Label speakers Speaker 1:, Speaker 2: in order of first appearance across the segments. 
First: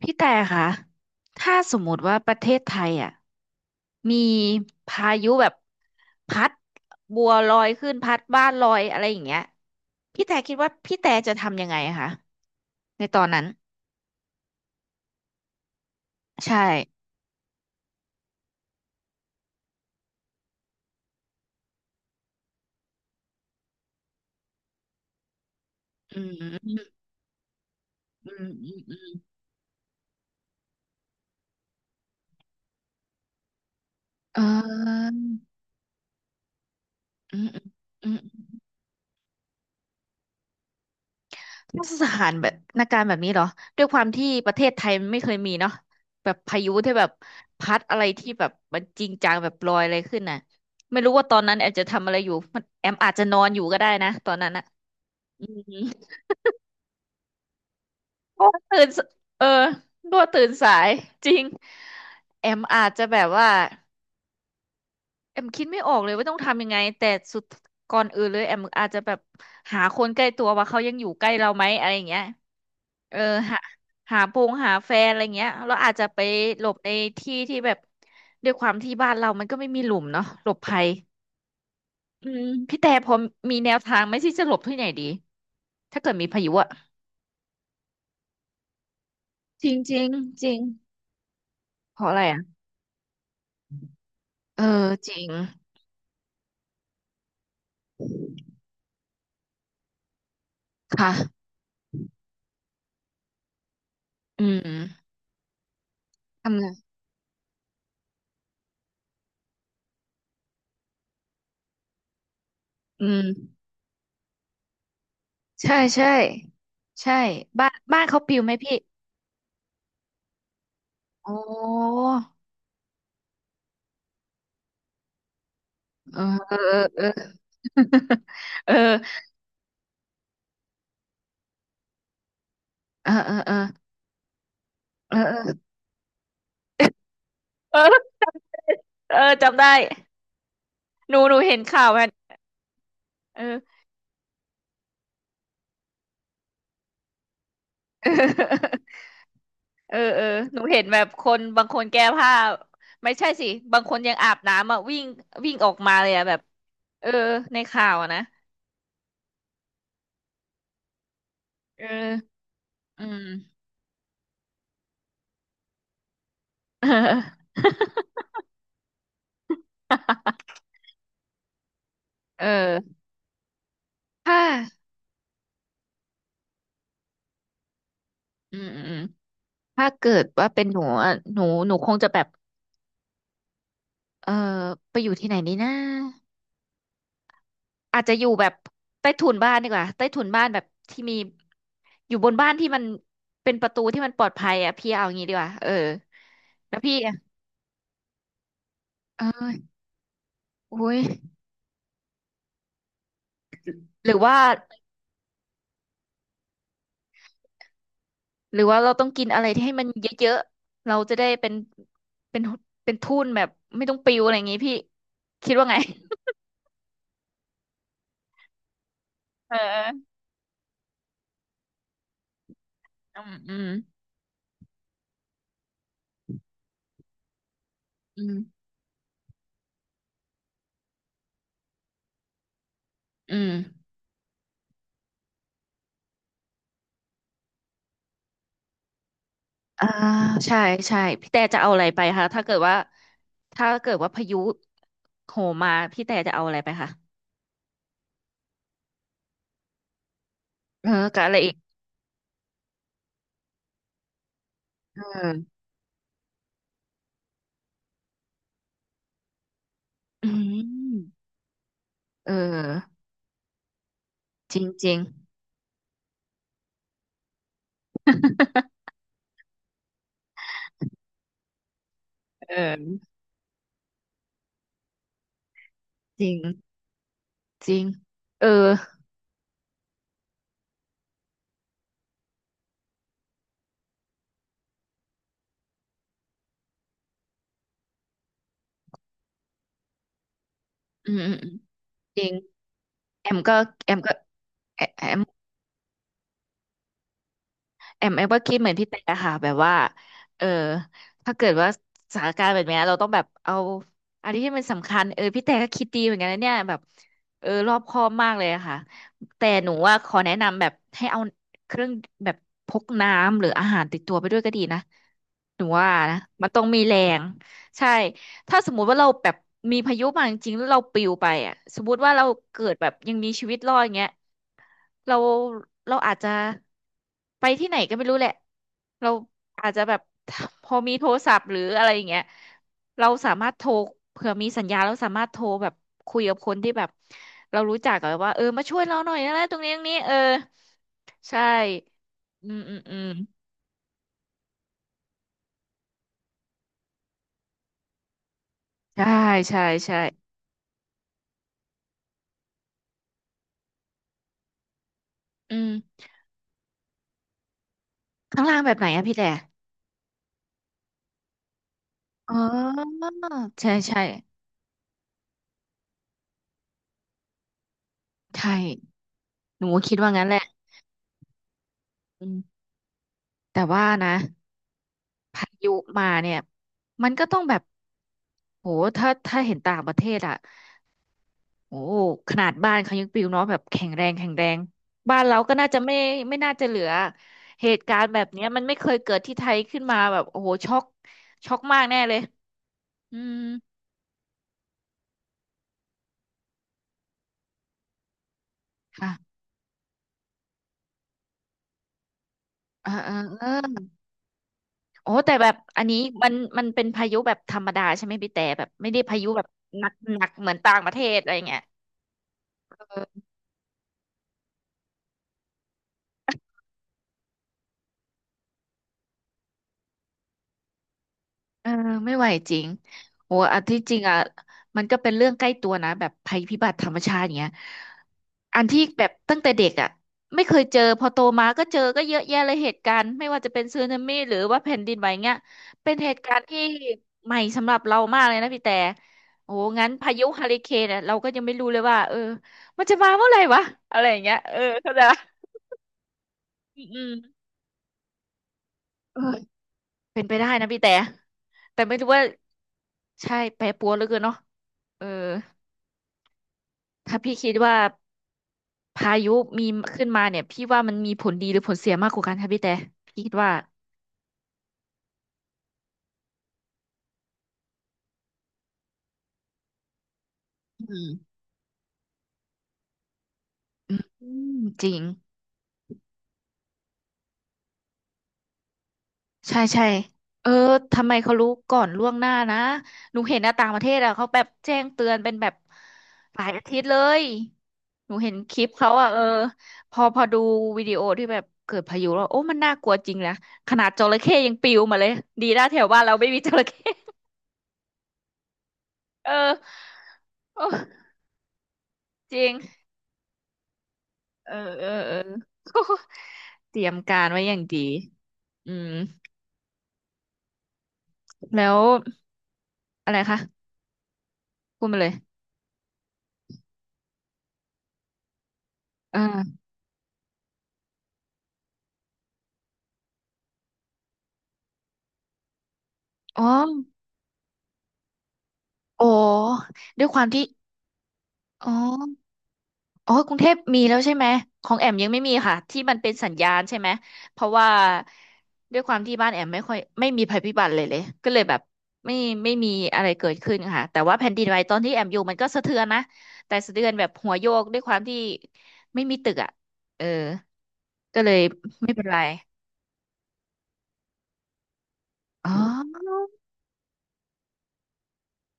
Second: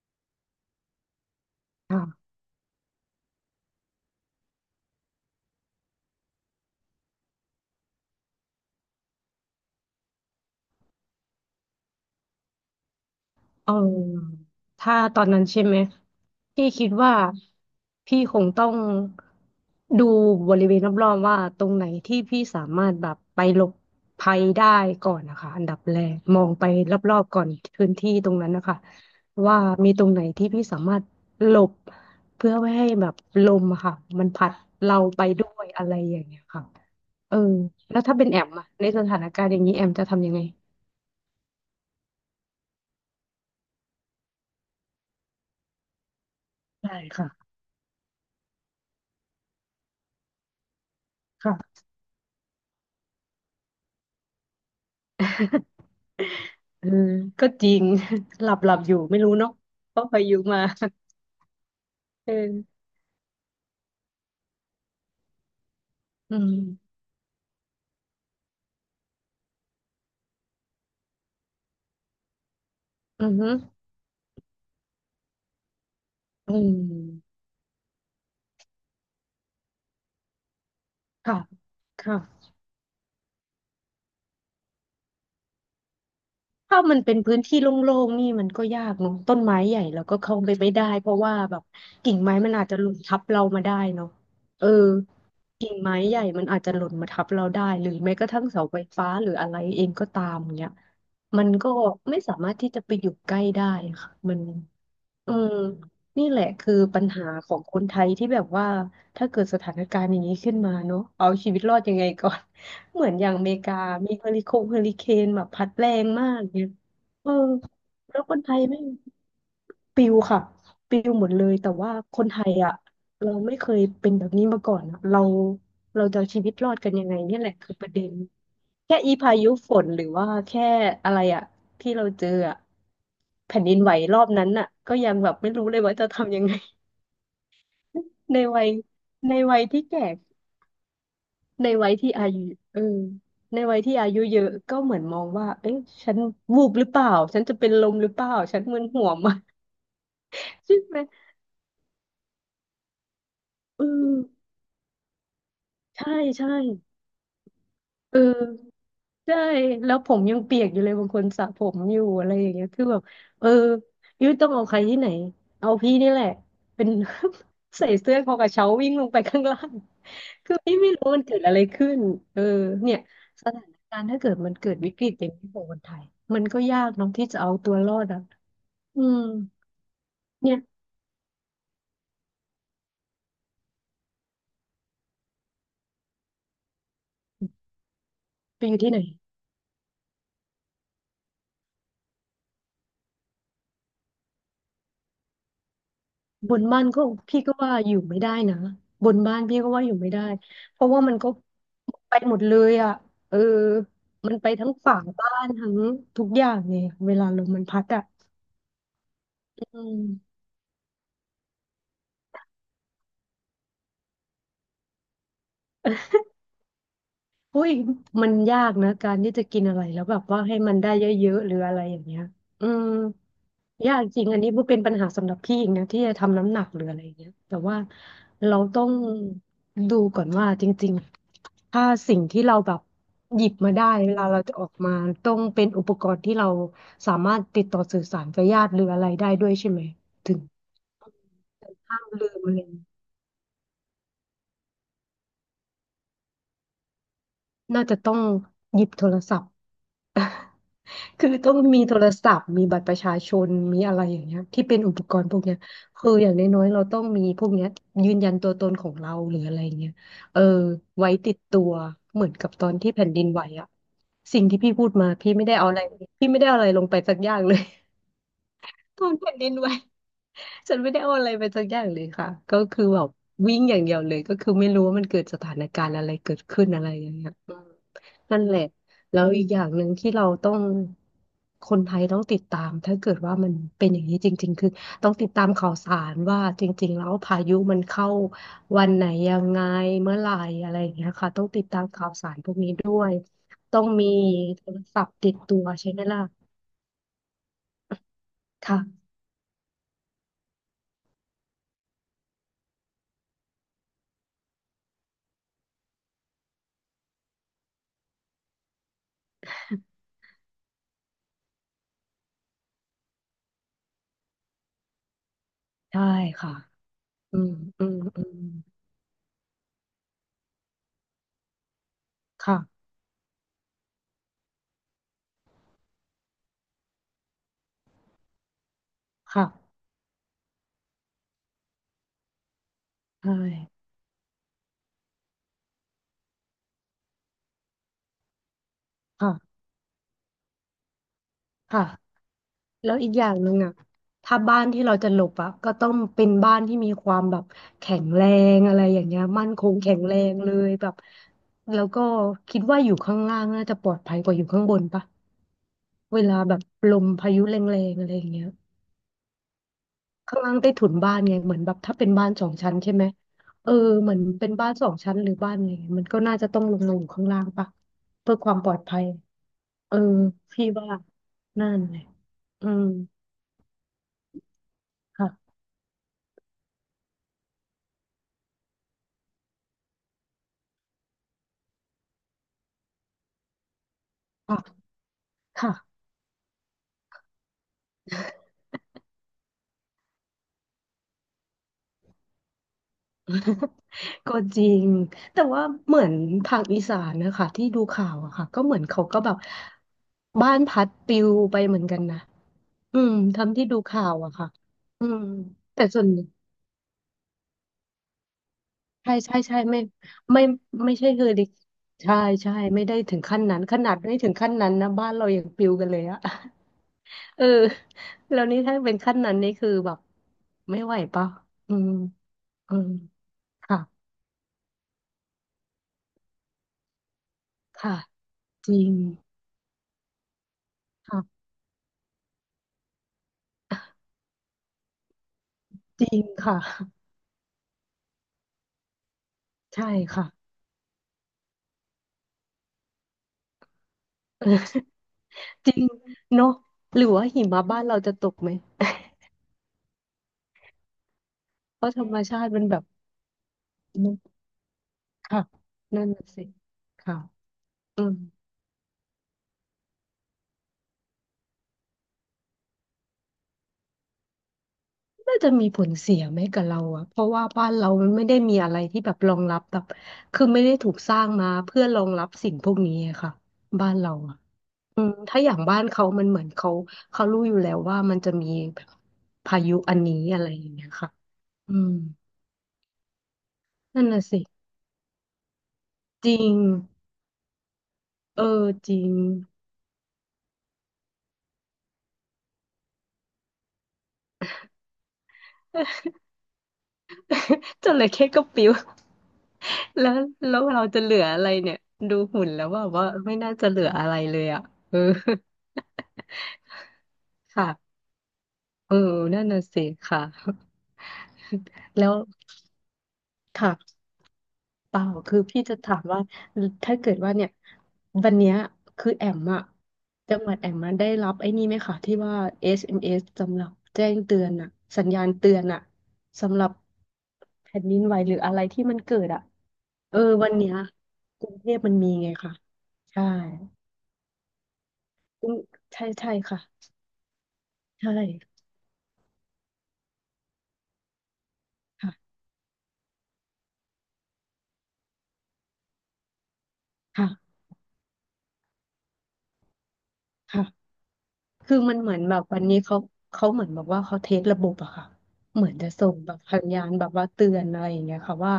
Speaker 1: พี่แต่คะถ้าสมมติว่า
Speaker 2: ค่ะ
Speaker 1: ประเทศไทยอ่ะมีพายุแบบพัดบัวลอยขึ้นพัดบ้านลอยอะไรอย่างเงี้ยพี่แต่คิดว่าพี่แต่จะทำยังไงอะคะในตอนนั้น
Speaker 2: เออถ้าตอนนั้นใช่ไหม
Speaker 1: ใช่
Speaker 2: พี่คิดว่าพี่คงต้องดูบริเวณรอบๆว่าตรงไหนที่พี่สามารถแบบไปหลบภัยได้ก่อนนะคะอันดับแรก
Speaker 1: อื
Speaker 2: มองไป
Speaker 1: ม
Speaker 2: รอบๆก่อนพื้นที่ต
Speaker 1: อื
Speaker 2: รง
Speaker 1: ม
Speaker 2: นั้นนะ
Speaker 1: อื
Speaker 2: คะ
Speaker 1: มอืมอืม
Speaker 2: ว่ามีตรงไหนที่พี่สามารถหลบเพื่อไม่ให้แบบลมอะค่ะมัน
Speaker 1: เ
Speaker 2: พัดเรา
Speaker 1: ออ
Speaker 2: ไปด้วยอะไรอย่างเงี้ยค่ะเอ
Speaker 1: อื
Speaker 2: อ
Speaker 1: มอืม
Speaker 2: แล้ว
Speaker 1: อื
Speaker 2: ถ้าเป็นแอม
Speaker 1: ม
Speaker 2: อะในสถานการณ์อย่างนี้แอมจะทำยังไง
Speaker 1: มาตรฐานแบบนาการแบบนี้เหรอด้วยความที่ประเทศไทยมันไม่เคยมีเนาะแบบพายุที่
Speaker 2: ได้
Speaker 1: แบบ
Speaker 2: ค่ะ
Speaker 1: พัดอะไรที่แบบมันจริงจังแบบลอยอะไรขึ้นน่ะไม่รู้ว่าตอนนั้นแอม
Speaker 2: ค่ะ
Speaker 1: จะทำอะไรอยู่มันแอมอาจจะนอนอยู่ก็ได้นะตอนนั้นอะอืม
Speaker 2: เออก็จริง
Speaker 1: เพ
Speaker 2: ห
Speaker 1: ราะ
Speaker 2: ลับ
Speaker 1: ว่า
Speaker 2: หลับ
Speaker 1: ตื่น
Speaker 2: อยู่
Speaker 1: ส
Speaker 2: ไม่รู้
Speaker 1: เออ
Speaker 2: เนาะเพราะ
Speaker 1: รั่
Speaker 2: พา
Speaker 1: ว
Speaker 2: ยุ
Speaker 1: ตื่น
Speaker 2: มา
Speaker 1: สา ยจริง
Speaker 2: เอ
Speaker 1: แอ
Speaker 2: อ
Speaker 1: มอาจจะแบบว่า แอมคิดไม่ออกเลยว่าต้
Speaker 2: อื
Speaker 1: อง
Speaker 2: ม
Speaker 1: ทำยังไงแต่สุดก่อนอื่นเลยแอมอาจจะแบบหาคนใกล้ตัวว่าเขายังอยู่ใกล้เราไหมอะไรอย่างเงี้ยเออ
Speaker 2: อือฮึ
Speaker 1: หาหาโปรงหาแฟนอะไรเงี้ยเราอาจจะไป
Speaker 2: อื
Speaker 1: หลบในที่
Speaker 2: ม
Speaker 1: ที่แบบด้วยความที่บ้านเรามันก็ไม่มีหลุมเนาะหลบภัย
Speaker 2: ค่ะ
Speaker 1: อืม
Speaker 2: ค่ะ
Speaker 1: พี่แต่พอมีแนวทางไหมที่จะหลบที่ไหนดีถ้าเกิดมีพายุอะ
Speaker 2: ถ้ามันเป็นพื้นที่โล่งๆนี่มันก็ยากเนาะต้นไม้
Speaker 1: จริ
Speaker 2: ให
Speaker 1: ง
Speaker 2: ญ่
Speaker 1: จ
Speaker 2: เรา
Speaker 1: ริง
Speaker 2: ก็เข้า
Speaker 1: จ
Speaker 2: ไป
Speaker 1: ริง
Speaker 2: ไม่ได้เพราะว่าแบบ
Speaker 1: เพราะ
Speaker 2: กิ่
Speaker 1: อะ
Speaker 2: ง
Speaker 1: ไร
Speaker 2: ไม้
Speaker 1: อะ
Speaker 2: มันอาจจะหล่นทับเรามาได้เนาะ
Speaker 1: เอ
Speaker 2: เออ
Speaker 1: อจริง
Speaker 2: กิ่งไม้ใหญ่มันอาจจะหล่นมาทับเราได้หรือแม้กระทั่งเสาไฟฟ้าหรืออะไรเองก็ตามเนี่ย
Speaker 1: ค่ะ
Speaker 2: มันก็ไม่สามารถที่จะไปอยู่ใกล้ได้ค่ะมัน
Speaker 1: อืม
Speaker 2: อืมนี่แหละ
Speaker 1: ทำไง
Speaker 2: คือปัญหาของคนไทยที่แบบว่าถ้าเกิดสถานการณ์อย่างนี้ขึ้นมาเนอะเอาชีวิตรอดยังไงก่อน เห
Speaker 1: อื
Speaker 2: มือน
Speaker 1: ม
Speaker 2: อย่างอเมริกามีเฮอริเคนแบบพัด
Speaker 1: ใช่
Speaker 2: แร
Speaker 1: ใช่
Speaker 2: งมากเนี่ย
Speaker 1: ใช่
Speaker 2: เออ
Speaker 1: บ้าน
Speaker 2: แล้
Speaker 1: เขา
Speaker 2: วค
Speaker 1: ปิว
Speaker 2: น
Speaker 1: ไห
Speaker 2: ไท
Speaker 1: ม
Speaker 2: ย
Speaker 1: พี่
Speaker 2: ไม่ปิวค่ะปิวหม
Speaker 1: โอ
Speaker 2: ดเลยแต่ว่า
Speaker 1: ้
Speaker 2: คนไทยอ่ะเราไม่เคยเป็นแบบนี้มาก่อนอะเราจะ
Speaker 1: เออ
Speaker 2: เอาชีวิตรอดกัน
Speaker 1: เอ
Speaker 2: ยังไง
Speaker 1: อ
Speaker 2: เนี่ยแหละคือประเด็น
Speaker 1: เออ
Speaker 2: แค่อีพายุฝนหรือว่าแค่อะไรอ่ะ ที่เราเจออะ
Speaker 1: เออเออเอ
Speaker 2: แผ่
Speaker 1: อ
Speaker 2: นดิ
Speaker 1: เอ
Speaker 2: น
Speaker 1: อ
Speaker 2: ไหวรอบนั้นอะก็ยั
Speaker 1: เอ
Speaker 2: ง
Speaker 1: อ
Speaker 2: แบบ
Speaker 1: เอ
Speaker 2: ไม่รู้เลยว่าจะทำยังไง
Speaker 1: อเอ อ
Speaker 2: ในวัย
Speaker 1: เออจำได้
Speaker 2: ที่แก่
Speaker 1: หนูเห็น
Speaker 2: ใน
Speaker 1: ข่า
Speaker 2: วั
Speaker 1: ว
Speaker 2: ย
Speaker 1: มัน
Speaker 2: ที่อายุเออ
Speaker 1: เออ
Speaker 2: ในวัยที่อายุเยอะก็เหมือนมองว่าเอ๊ะฉันวูบหรือเปล่าฉันจะเป็นลมหรือเปล่าฉันมึนหัวไหมา
Speaker 1: เออเออ หนู
Speaker 2: ใช่
Speaker 1: เห็น
Speaker 2: ไห
Speaker 1: แบ
Speaker 2: ม
Speaker 1: บคนบางคนแก้ผ้าไม่ใช่สิบาง
Speaker 2: เออ
Speaker 1: คนยังอาบน้ำอ่ะวิ่งวิ่งออกมาเล
Speaker 2: ใช่
Speaker 1: ยอ่ะแบบ
Speaker 2: ใช่
Speaker 1: เออในข่าวอะ
Speaker 2: เออ
Speaker 1: นะ
Speaker 2: ใช่แล้วผมยังเปียกอยู่เลยบางคนสระผม
Speaker 1: เอ
Speaker 2: อยู่
Speaker 1: อ
Speaker 2: อะไรอย่างเงี้ยคือแบ
Speaker 1: อื
Speaker 2: บเออ
Speaker 1: ม
Speaker 2: ยุ้ยต้องเอาใครที่ไหนเอาพี่นี่แหละเป็น ใส่เสื้อคอกระเช้าวิ่งลงไปข้างล่าง คือพี่ไม่รู้มันเกิดอะไรขึ้นเออ
Speaker 1: เอ
Speaker 2: เนี่
Speaker 1: อ
Speaker 2: ยสถานการณ์ถ้าเกิด
Speaker 1: ผ้า
Speaker 2: มันเกิดวิกฤตอย่างนี้ของคนไทยมันก็ยากเน้องที่จะเอาตัวรอดอ่ะ
Speaker 1: อืมอืม
Speaker 2: อืม
Speaker 1: ถ้าเกิดว่า
Speaker 2: เนี่ย
Speaker 1: เป็นหนูอะหนูคงจะแบบเออไปอยู่ที่ไหนนีนะอาจจะอยู่แบบ
Speaker 2: ไปอยู่ที่ไหน
Speaker 1: ใต้ถุนบ้านดีกว่าใต้ถุนบ้านแบบที่มี อยู่บนบ้านที่มัน เป็นประตูที่มันปลอดภัยอ่ะพี่เอาอย่างงี้ดีกว่าเออ
Speaker 2: บน
Speaker 1: แล้ว
Speaker 2: บ้าน
Speaker 1: พี่
Speaker 2: ก็
Speaker 1: อะ
Speaker 2: พี่ก็ว่าอยู่ไม่ได้นะบนบ้านพี่
Speaker 1: เออ
Speaker 2: ก็ว่าอยู่ไม่ได้
Speaker 1: อุ้
Speaker 2: เพราะ
Speaker 1: ย
Speaker 2: ว่ามันก็ไปหมดเลยอ่ะเออ
Speaker 1: หรือ
Speaker 2: มัน
Speaker 1: ว่า
Speaker 2: ไปทั้งฝาบ้านทั้งทุกอย่างไงเวลาลมมันพัดอ่ะ
Speaker 1: หรือว่าเราต้องกินอะไรที่ให้
Speaker 2: อื
Speaker 1: มันเยอะ
Speaker 2: ม
Speaker 1: ๆเราจะได้เป็น เป็นเป็นทุ่นแบบไม่ต้องปิวอะไรอย่างงี้พี่ คิดว่าไง
Speaker 2: อุ้ยมันยากนะการที่จะ
Speaker 1: เ
Speaker 2: กินอะไรแล้ว
Speaker 1: ออ
Speaker 2: แบบว่าให้มันได้เยอะๆหรืออะไรอย่างเงี้ยอืม
Speaker 1: อืมอืม
Speaker 2: ยากจริงอันนี้มันเป็นปัญหาสำหรับพี่เองนะที่จะทำน้ำหนักหรืออะไรอย่างเงี้ยแต่ว่า
Speaker 1: อืม
Speaker 2: เราต้องดูก่อนว่าจริงๆถ้าสิ่งที่เราแบบ
Speaker 1: อื
Speaker 2: หยิ
Speaker 1: ม
Speaker 2: บมาได้เวลาเราจะออกมาต้องเป็นอุปกรณ์ที่เราสามารถติดต่อสื่อสารกับญาติหรืออะไรได้ด้วยใช่ไหม
Speaker 1: อ่า
Speaker 2: ถึง
Speaker 1: ใช่ใช่พี่แต่จะเอาอะไร
Speaker 2: ห้า
Speaker 1: ไป
Speaker 2: ม
Speaker 1: คะ
Speaker 2: ลืม
Speaker 1: ถ้าเกิ
Speaker 2: อะไร
Speaker 1: ด
Speaker 2: อย่าง
Speaker 1: ว่าถ้าเกิดว่าพายุโหมมาพี่แต่จะเอาอะไรไปคะ
Speaker 2: น่าจะต้องหยิบโทรศัพท์
Speaker 1: เออกับ
Speaker 2: คือ
Speaker 1: อะไรอี
Speaker 2: ต้อ
Speaker 1: ก
Speaker 2: งมีโทรศัพท์มีบัตรประชาชนมีอะไรอย่างเงี้ยที่เป็นอุปก
Speaker 1: เออ
Speaker 2: รณ์พวกเนี้ยคืออย่างน้อยๆเราต้องมีพวกเนี้ยยืนยันตัวตนของเราหรืออะไรเงี้ย
Speaker 1: อื
Speaker 2: เออไว้
Speaker 1: ม
Speaker 2: ติดตัวเหมื
Speaker 1: เอ
Speaker 2: อนกับตอนที่
Speaker 1: อ
Speaker 2: แผ่นดินไหวอะสิ่ง
Speaker 1: จ
Speaker 2: ที่
Speaker 1: ริง
Speaker 2: พี่
Speaker 1: จ
Speaker 2: พูด
Speaker 1: ริง
Speaker 2: มาพี่ไม่ได้เอาอะไรพี่ไม่ได้เอาอะไรลงไปสักอย่างเลย ตอนแผ่นดินไหว ฉันไม่ได้เอาอะไรไปสักอย่างเลยค่ะ
Speaker 1: เอ
Speaker 2: ก็คือแบบ
Speaker 1: อ
Speaker 2: วิ่งอย่างเดียวเลยก็คือไม่รู้ว่ามันเกิดสถานการณ์อะไร
Speaker 1: จริ
Speaker 2: เกิ
Speaker 1: ง
Speaker 2: ดขึ้นอะไรอย่างเงี้ยอืม
Speaker 1: จริง
Speaker 2: นั่น
Speaker 1: เอ
Speaker 2: แหละ
Speaker 1: อ
Speaker 2: แล้วอีกอย่างหนึ่งที่เราต้องคนไทยต้องติดตามถ้าเกิดว่ามันเป็นอย่างนี้จริงๆคือต้องติดตามข่าวสารว่าจริงๆแล้วพายุมันเข้าวันไหนยังไงเมื่อไหร่อะไรอย่างเงี้
Speaker 1: อื
Speaker 2: ย
Speaker 1: ม
Speaker 2: ค่ะ
Speaker 1: อืม
Speaker 2: ต้อ
Speaker 1: อื
Speaker 2: ง
Speaker 1: ม
Speaker 2: ติดตามข่าว
Speaker 1: จริ
Speaker 2: สา
Speaker 1: ง
Speaker 2: รพวกนี้ด้วย
Speaker 1: แอมก็
Speaker 2: ต้อง
Speaker 1: แอม
Speaker 2: มี
Speaker 1: ก็
Speaker 2: โทร
Speaker 1: แอ
Speaker 2: ศั
Speaker 1: แอ
Speaker 2: พท์
Speaker 1: ม
Speaker 2: ติดตัวใช่ไหมล่ะ
Speaker 1: แอมแอมก็คิดเหมือนพี่แต่
Speaker 2: ค่ะ
Speaker 1: ค่ะแบบว่าเออถ้าเกิดว่าสถานการณ์แบบเนี้ยเราต้องแบบเอาอันนี้ที่มันสำคัญเออพี่แต่ก็คิดดีเหมือนกันนะเนี่ยแบบเออรอบคอบมากเลยอะค่ะแต่หนูว่าขอแนะนำแบบให้เอาเครื่องแบบพกน้ำหรืออาหารติดตัวไปด้วยก็ดีนะหนูว่า
Speaker 2: ใช่
Speaker 1: นะมัน
Speaker 2: ค่ะ
Speaker 1: ต้องมีแรง
Speaker 2: อืมอื
Speaker 1: ใช่
Speaker 2: มอืม
Speaker 1: ถ้าสมมุติว่าเราแบบมีพายุมาจริงๆแล้วเราปลิวไปอ่ะสมมุติว่าเราเกิดแบ
Speaker 2: ค่ะ
Speaker 1: บยังมีชีวิตรอดอย่างเงี้ย เราเราอาจจะไปที่ไหนก็ไม่รู้แหละเราอาจ
Speaker 2: ค่ะ
Speaker 1: จะแบบ พอมีโทรศัพท์หรืออะไรอย่างเงี้ยเราสา
Speaker 2: ใช่
Speaker 1: มารถโทรเผื่อมีสัญญาณเราสามารถโทรแบบคุยกับคนที่แบบเรารู้จักอะว่าเออมาช่วยเราหน่อยนะตร
Speaker 2: ค่ะ
Speaker 1: งนี้ตรงนี้เออใช่
Speaker 2: ค่ะ
Speaker 1: อืมอืม
Speaker 2: แล้
Speaker 1: อื
Speaker 2: ว
Speaker 1: ม
Speaker 2: อีกอย่างหนึ่งอ่ะถ้าบ้านที่เราจะหลบอ่ะก็ต้องเป็นบ้านที่มีความแบบแข็งแรงอะไรอย่า
Speaker 1: ใช่
Speaker 2: งเงี้ยมั่นค
Speaker 1: ใช่
Speaker 2: งแข็
Speaker 1: ใช่
Speaker 2: งแรงเลยแบบแล้วก็คิดว่าอยู่ข้างล่างน่าจะปลอดภัยกว่าอยู่ข้างบนปะ
Speaker 1: อืม
Speaker 2: เวลาแบบลมพายุแรงๆอะไรอย่าง
Speaker 1: ข้า
Speaker 2: เงี้
Speaker 1: ง
Speaker 2: ย
Speaker 1: ล่างแบบไหนอะพี่แต่
Speaker 2: ข้างล่างใต้ถุนบ้านไงเหมือนแบบถ้าเป็นบ้าน
Speaker 1: อ๋อ
Speaker 2: สองชั้นใช่ไหมเอ
Speaker 1: ใช่
Speaker 2: อ
Speaker 1: ใช่
Speaker 2: เหมือนเป็นบ้านสองชั้นหรือบ้านอะไรเงี้ยมันก็น่าจะต้องลงมาอยู่ข้างล่างปะเพื่อค
Speaker 1: ใช่
Speaker 2: วามปลอดภัย
Speaker 1: หนูก็
Speaker 2: เอ
Speaker 1: คิด
Speaker 2: อ
Speaker 1: ว่างั้นแหละ
Speaker 2: พี่ว่านั่นเลย
Speaker 1: อืม
Speaker 2: อืม
Speaker 1: แต่ว่านะ
Speaker 2: ค่ะ
Speaker 1: พายุมาเนี่ยมันก็ต้องแบบโหถ้าเห็นต่างประเทศอ่ะโอ้ขนาดบ้านเขายังปลิวเนาะแบบแข็งแรงแข็งแร
Speaker 2: ค่ะ
Speaker 1: งบ้านเราก็น่า
Speaker 2: ค่ะ
Speaker 1: จะไม่ไม่น่าจะเหลือเหตุการณ์แบบเนี้ยมันไม่เคยเกิดที่ไทยขึ้นมาแบบโอ้โหช็อกมากแน่เลยอืม
Speaker 2: ก็จริงแต่ว่าเหมือนทางอีสานนะคะที่ดูข่าวอะค่ะก็เหมือนเขาก็แบ
Speaker 1: ค่ะ
Speaker 2: บบ้านพัดปลิวไปเหมือนกันนะ
Speaker 1: เออ
Speaker 2: อื
Speaker 1: เอ
Speaker 2: ม
Speaker 1: อเอ
Speaker 2: ทำที่ดู
Speaker 1: อ
Speaker 2: ข่าวอะค่ะอื
Speaker 1: โอ้
Speaker 2: ม
Speaker 1: แต่แบบอั
Speaker 2: แต่
Speaker 1: นนี้
Speaker 2: ส่วน
Speaker 1: มันเป็นพายุแบบธรรมดาใช่ไหมพี่แต่แบบไม่ได้
Speaker 2: ใช่
Speaker 1: พายุ
Speaker 2: ใช่
Speaker 1: แบบ
Speaker 2: ใช่ไม่
Speaker 1: หนักหนัก
Speaker 2: ไม่
Speaker 1: เหมือนต่างป
Speaker 2: ไม่
Speaker 1: ระเท
Speaker 2: ใช่
Speaker 1: ศ
Speaker 2: เฮอ
Speaker 1: อะไร
Speaker 2: ริเค
Speaker 1: เงี้ย
Speaker 2: นใช่ใช่
Speaker 1: เ
Speaker 2: ไม่ได้ถึง
Speaker 1: ออ
Speaker 2: ขั้นนั้นขนาดไม่ถึงขั้นนั้นนะบ้านเรายังปลิวกันเลยอะ เออแล้วนี่ถ้าเป็นขั้นนั้นนี่คือแบบไม่ไหวป่ะ
Speaker 1: เออ
Speaker 2: อืม
Speaker 1: ไม่ไหวจริง
Speaker 2: อืม
Speaker 1: โอ้อัน
Speaker 2: ค่ะ
Speaker 1: ที่จริงอ่ะมันก็เป็นเรื่องใกล้ตัวนะแบบภัยพิบัติธรรมชาติอย่างเงี้ย
Speaker 2: ค่ะ
Speaker 1: อัน
Speaker 2: จ
Speaker 1: ที่
Speaker 2: ริง
Speaker 1: แบบตั้งแต่เด็กอ่ะไม่เคยเจอพอโตมา
Speaker 2: ค่ะ
Speaker 1: ก็เจอก็เยอะแยะเลยเหตุการณ์ไม่ว่าจะเป็นสึนามิหรือว่าแผ่นดินไหวเงี้ยเป็น
Speaker 2: จ
Speaker 1: เห
Speaker 2: ริ
Speaker 1: ตุ
Speaker 2: ง
Speaker 1: การณ์
Speaker 2: ค่ะ
Speaker 1: ที่ใหม่สำหรับเรามากเลยนะพี่แต่โอ้
Speaker 2: ใช่
Speaker 1: งั้นพายุ
Speaker 2: ค่ะ
Speaker 1: ฮาริเคนเนี่ยเราก็ยังไม่รู้เลยว่าเออมันจะมาเมื่อไหร่วะอะไรอย่างเงี้ยเออเข้า
Speaker 2: เออ
Speaker 1: ใจปะ
Speaker 2: จริงเนาะ
Speaker 1: อืม
Speaker 2: ห
Speaker 1: อื
Speaker 2: รือ
Speaker 1: ม
Speaker 2: ว่าหิมะบ้านเราจะตกไหม
Speaker 1: เออเป็นไปได้นะพี่แต่แต่
Speaker 2: เพราะ
Speaker 1: ไม่
Speaker 2: ธร
Speaker 1: รู้
Speaker 2: รม
Speaker 1: ว่า
Speaker 2: ชาติมันแบบ
Speaker 1: ใช่ แปรปรวนเหลือ
Speaker 2: นั้
Speaker 1: เกิ
Speaker 2: น
Speaker 1: นเนาะเออ
Speaker 2: ค่ะนั่นน่ะสิค่ะ
Speaker 1: ถ้าพี่คิดว่า
Speaker 2: อืม
Speaker 1: พายุมีขึ้นมาเนี่ย พี่ว่ามันมีผลดีหรือผลเสียมากกว่ากันคะพี่แต่พี่คิดว่า
Speaker 2: น่าจะมีผลเสียไหมกับเราอะเพราะว่าบ้านเรามันไม่ได้มีอะไรที่แบบรองรับแบบคือไม่ได้ถู
Speaker 1: อื
Speaker 2: กสร้าง
Speaker 1: ม
Speaker 2: มาเพื่อรองรับสิ่งพวกนี้อะค่ะบ้า
Speaker 1: อื
Speaker 2: น
Speaker 1: ม
Speaker 2: เรา
Speaker 1: อื
Speaker 2: อะ
Speaker 1: มจริ
Speaker 2: อื
Speaker 1: ง
Speaker 2: มถ้าอย่างบ้านเขามันเหมือนเขาเขารู้อยู่แล้วว่ามันจะมีแบบพา
Speaker 1: ใช่
Speaker 2: ยุ
Speaker 1: ใช่
Speaker 2: อันนี้อะ
Speaker 1: เอ
Speaker 2: ไร
Speaker 1: อ
Speaker 2: อย่างเงี้ย
Speaker 1: ทำ
Speaker 2: ค่ะ
Speaker 1: ไมเขารู้
Speaker 2: อื
Speaker 1: ก่อน
Speaker 2: ม
Speaker 1: ล่วงหน้านะ หนูเห็นนะต่างประเทศ
Speaker 2: นั่น
Speaker 1: อ่ะ
Speaker 2: น่ะ
Speaker 1: เขาแบ
Speaker 2: สิ
Speaker 1: บแจ้งเตือนเป็นแบบ
Speaker 2: จ
Speaker 1: ห
Speaker 2: ริ
Speaker 1: ลาย
Speaker 2: ง
Speaker 1: อาทิตย์เลย หนูเห็น
Speaker 2: เอ
Speaker 1: คลิ
Speaker 2: อ
Speaker 1: ปเขา
Speaker 2: จริ
Speaker 1: อ่ะ
Speaker 2: ง
Speaker 1: เออพอดูวิดีโอที่แบบเกิดพายุแล้วโอ้มันน่ากลัวจริงนะขนาดจระเข้ยังปลิวมาเลยดีนะแถวบ้านเราไม่มีจระเข้
Speaker 2: จระเข้ก็ปิว
Speaker 1: เออ
Speaker 2: แล้วแล้วเราจะเหลืออะไรเนี่ยดู
Speaker 1: จ
Speaker 2: หุ่
Speaker 1: ริ
Speaker 2: น
Speaker 1: ง
Speaker 2: แล้วว่าไม่น่าจะเหลืออะไรเลย
Speaker 1: เอ
Speaker 2: อ่ะ
Speaker 1: อเอ
Speaker 2: เออ
Speaker 1: อเออ เตรียมการไว้อ ย่างดี
Speaker 2: ค่ะ
Speaker 1: อืม
Speaker 2: เออนั่นน่ะสิค่ะ
Speaker 1: แล้ว
Speaker 2: แล้ว
Speaker 1: อะไรคะ
Speaker 2: ค่ะ
Speaker 1: พูด
Speaker 2: เป
Speaker 1: มา
Speaker 2: ล่า
Speaker 1: เลย
Speaker 2: คือพี่จะถามว่าถ้าเกิดว่าเนี่ยวันเนี้ยคือแอม
Speaker 1: เอ
Speaker 2: อะจังหวัดแอมมาได้รับไอ้นี่ไหมคะที่ว่า SMS สเอ็มเอสสำหรับแจ้งเตือนอะสัญญาณเตือนอะ
Speaker 1: ออ๋อ
Speaker 2: สำหรับแผ่นดินไหวหรืออะไรที่มัน
Speaker 1: โอ้
Speaker 2: เกิดอะ
Speaker 1: ด้วย
Speaker 2: เอ
Speaker 1: ค
Speaker 2: อ
Speaker 1: วามที่
Speaker 2: วันเนี้ยกรุง
Speaker 1: อ๋
Speaker 2: เท
Speaker 1: อ
Speaker 2: พมันมีไงค่ะ
Speaker 1: อ๋อ
Speaker 2: ใช่
Speaker 1: กรุงเทพมีแล้วใช่ไหม ของแอมยังไม่มี
Speaker 2: กรุง
Speaker 1: ค่ะที่มัน
Speaker 2: ใช่
Speaker 1: เป็นสั
Speaker 2: ใช่
Speaker 1: ญญาณใช่ไหม
Speaker 2: ค่ะ
Speaker 1: เพราะว่า
Speaker 2: ใช่
Speaker 1: ด้วยความที่บ้านแอมไม่ค่อยไม่มีภัยพิบัติเลยเลยก็เลยแบบไม่
Speaker 2: ค่ะ
Speaker 1: ไม่มีอะไรเกิดขึ้นค่ะแต่ว่าแผ่นดินไหวตอนที่แอมอยู่มันก็สะเทือนนะแต่สะเทือนแบบหัวโย
Speaker 2: ค่ะ
Speaker 1: กด้วยความที่ไม่มีตึกอ่ะเออ
Speaker 2: ค่ะ
Speaker 1: ก็เลย
Speaker 2: คือ
Speaker 1: ไม่
Speaker 2: มัน
Speaker 1: เป็น
Speaker 2: เหมื
Speaker 1: ไร
Speaker 2: อนแบบวันนี้เขาเขาเหมือนแบบว่าเขาเทสระบบอะค่ะ
Speaker 1: อ๋
Speaker 2: เหมือนจะส่ง
Speaker 1: อ
Speaker 2: แบบสัญญาณแบบว่าเตือนอะไรอย่างเงี้ยค่ะว่า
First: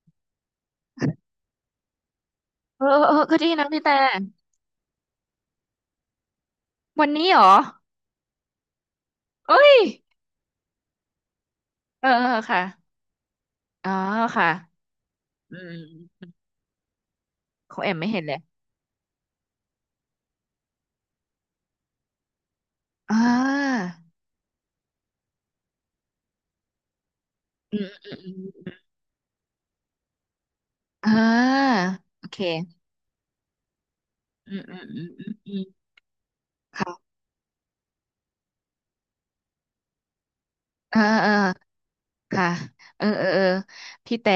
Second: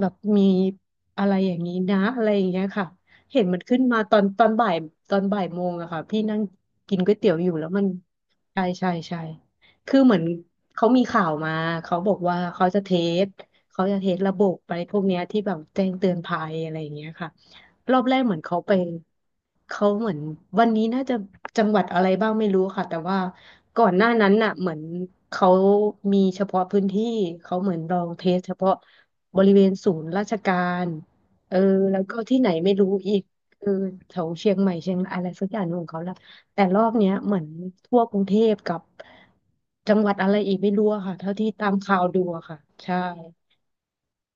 Speaker 2: แบบมีอะไรอย่างนี้นะอะไรอย่างเงี้ย
Speaker 1: เออ
Speaker 2: ค่ะ
Speaker 1: เออเออก็
Speaker 2: เห็น
Speaker 1: ดี
Speaker 2: มัน
Speaker 1: นะ
Speaker 2: ขึ้
Speaker 1: พี่
Speaker 2: น
Speaker 1: แต่
Speaker 2: มาตอนบ่ายตอนบ่ายโมงอะค่ะพี่นั่งกิน
Speaker 1: วัน
Speaker 2: ก๋วย
Speaker 1: นี้
Speaker 2: เตี๋ย
Speaker 1: เห
Speaker 2: ว
Speaker 1: ร
Speaker 2: อ
Speaker 1: อ
Speaker 2: ยู่แล้วมันใช่ใช่ใช่
Speaker 1: เอ้ย
Speaker 2: คือเหมือนเขามีข่าวมาเขา
Speaker 1: เออ
Speaker 2: บอก
Speaker 1: เออ
Speaker 2: ว่า
Speaker 1: ค่ะ
Speaker 2: เขาจะเทส
Speaker 1: อ๋อ
Speaker 2: ระบ
Speaker 1: ค่ะ
Speaker 2: บไปพวกเนี้ยที่แบ
Speaker 1: อื
Speaker 2: บแจ้งเตือน
Speaker 1: ม
Speaker 2: ภัยอะไรอย่างเงี้ยค่ะ
Speaker 1: ของแอ
Speaker 2: ร
Speaker 1: ม
Speaker 2: อบ
Speaker 1: ไม่
Speaker 2: แร
Speaker 1: เห็
Speaker 2: ก
Speaker 1: น
Speaker 2: เห
Speaker 1: เล
Speaker 2: มือ
Speaker 1: ย
Speaker 2: นเขาไปเขาเหมือนวันนี้น่าจะจังหวัดอะไรบ้างไม่รู้ค่ะแต่
Speaker 1: อ่
Speaker 2: ว่า
Speaker 1: า
Speaker 2: ก่อนหน้านั้นน่ะเหมือนเขามีเฉพาะพื้นที่เขาเหมื
Speaker 1: อื
Speaker 2: อน
Speaker 1: ม
Speaker 2: ลอ
Speaker 1: อื
Speaker 2: ง
Speaker 1: ม
Speaker 2: เท
Speaker 1: อืม
Speaker 2: สเฉ
Speaker 1: อ
Speaker 2: พาะ
Speaker 1: ม
Speaker 2: บริเวณศูนย์ราชการ
Speaker 1: อ่
Speaker 2: เออ
Speaker 1: า
Speaker 2: แล้วก็
Speaker 1: โอ
Speaker 2: ที่ไหนไม่
Speaker 1: เค
Speaker 2: รู้อีกเออแถวเชีย
Speaker 1: อื
Speaker 2: ง
Speaker 1: ม
Speaker 2: ใหม่
Speaker 1: อืม
Speaker 2: เชียง
Speaker 1: อืม
Speaker 2: อะ
Speaker 1: อื
Speaker 2: ไร
Speaker 1: ม
Speaker 2: สัก
Speaker 1: อื
Speaker 2: อ
Speaker 1: ม
Speaker 2: ย่างหนึ่งของเขาละแต่รอบ
Speaker 1: ค่ะ
Speaker 2: เนี้ยเหมือนทั่วกรุงเทพกับจังหวัดอะไรอีกไม่รู้
Speaker 1: อ่า
Speaker 2: อะค่ะเท่า
Speaker 1: อ่า
Speaker 2: ที่ตามข่าวดูอะ
Speaker 1: ค่ะ
Speaker 2: ค่ะใช่
Speaker 1: เออเออ เออ พี่แต่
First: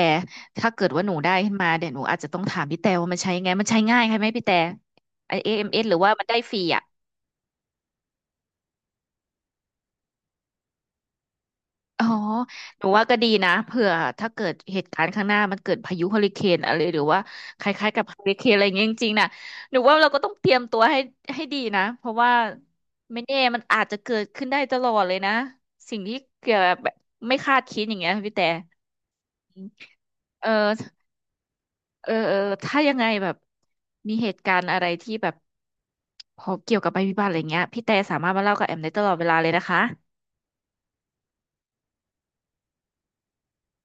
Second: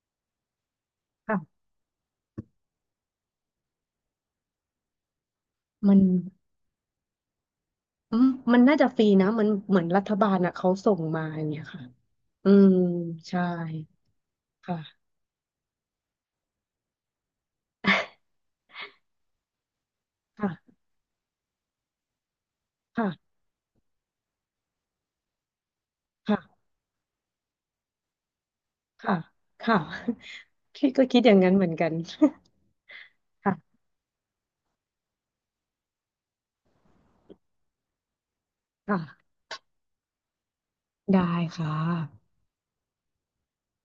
Speaker 1: ถ้าเกิดว่าหนูได้ขึ้น
Speaker 2: ค่ะ
Speaker 1: มาเดี๋ยวหนูอาจจะต้องถามพี่แต่ว่ามันใช้ยังไง มันใช้ง่ายใช่ไหมพี่แต่ไอเอ็มเอสห
Speaker 2: มั
Speaker 1: รือ
Speaker 2: น
Speaker 1: ว่ามันได้ฟรีอ่ะ
Speaker 2: อืมมันน่าจะฟรีนะมันเหมือนรัฐบาลอ่ะเขาส่งมาอย่างเงี้ยค่ะ
Speaker 1: อ๋อ
Speaker 2: อืม
Speaker 1: หนูว่าก็ดี
Speaker 2: ใช่
Speaker 1: นะเผื่อถ้าเกิดเหตุการ
Speaker 2: ค่ะ
Speaker 1: ณ์ข้างหน้ามันเกิดพายุเฮอริเคนอะไรหรือว่าคล้ายๆกับเฮอริเคนอะไรอย่างเงี้ยจริงๆนะหนูว่าเราก็ต้องเตรียมตั
Speaker 2: ค่ะ
Speaker 1: วให้ให้ดีนะเพราะว่าไม่
Speaker 2: ค่ะ
Speaker 1: แน่มันอาจจะเกิดขึ้นได้ตลอดเลยนะสิ่งที่เกี่ยว
Speaker 2: ค่ะ
Speaker 1: กับแบบไม่คาดคิดอย่างเงี้ยพี่แต่
Speaker 2: ค่ะ
Speaker 1: อืม
Speaker 2: ค่ะ
Speaker 1: เออ
Speaker 2: พี่ก็คิดอย่างนั้นเหมือนกัน
Speaker 1: เออเออถ้ายังไงแบบ
Speaker 2: ค่ะ
Speaker 1: มีเหตุการณ์อะไรที่แบบพอเกี่ยวกับภัยพิบัติอะไรเงี้ยพี่แต่สามารถมาเล่ากับแอมได้ตลอดเว
Speaker 2: ค่ะ
Speaker 1: ลาเลยนะคะ
Speaker 2: ได้ค่ะ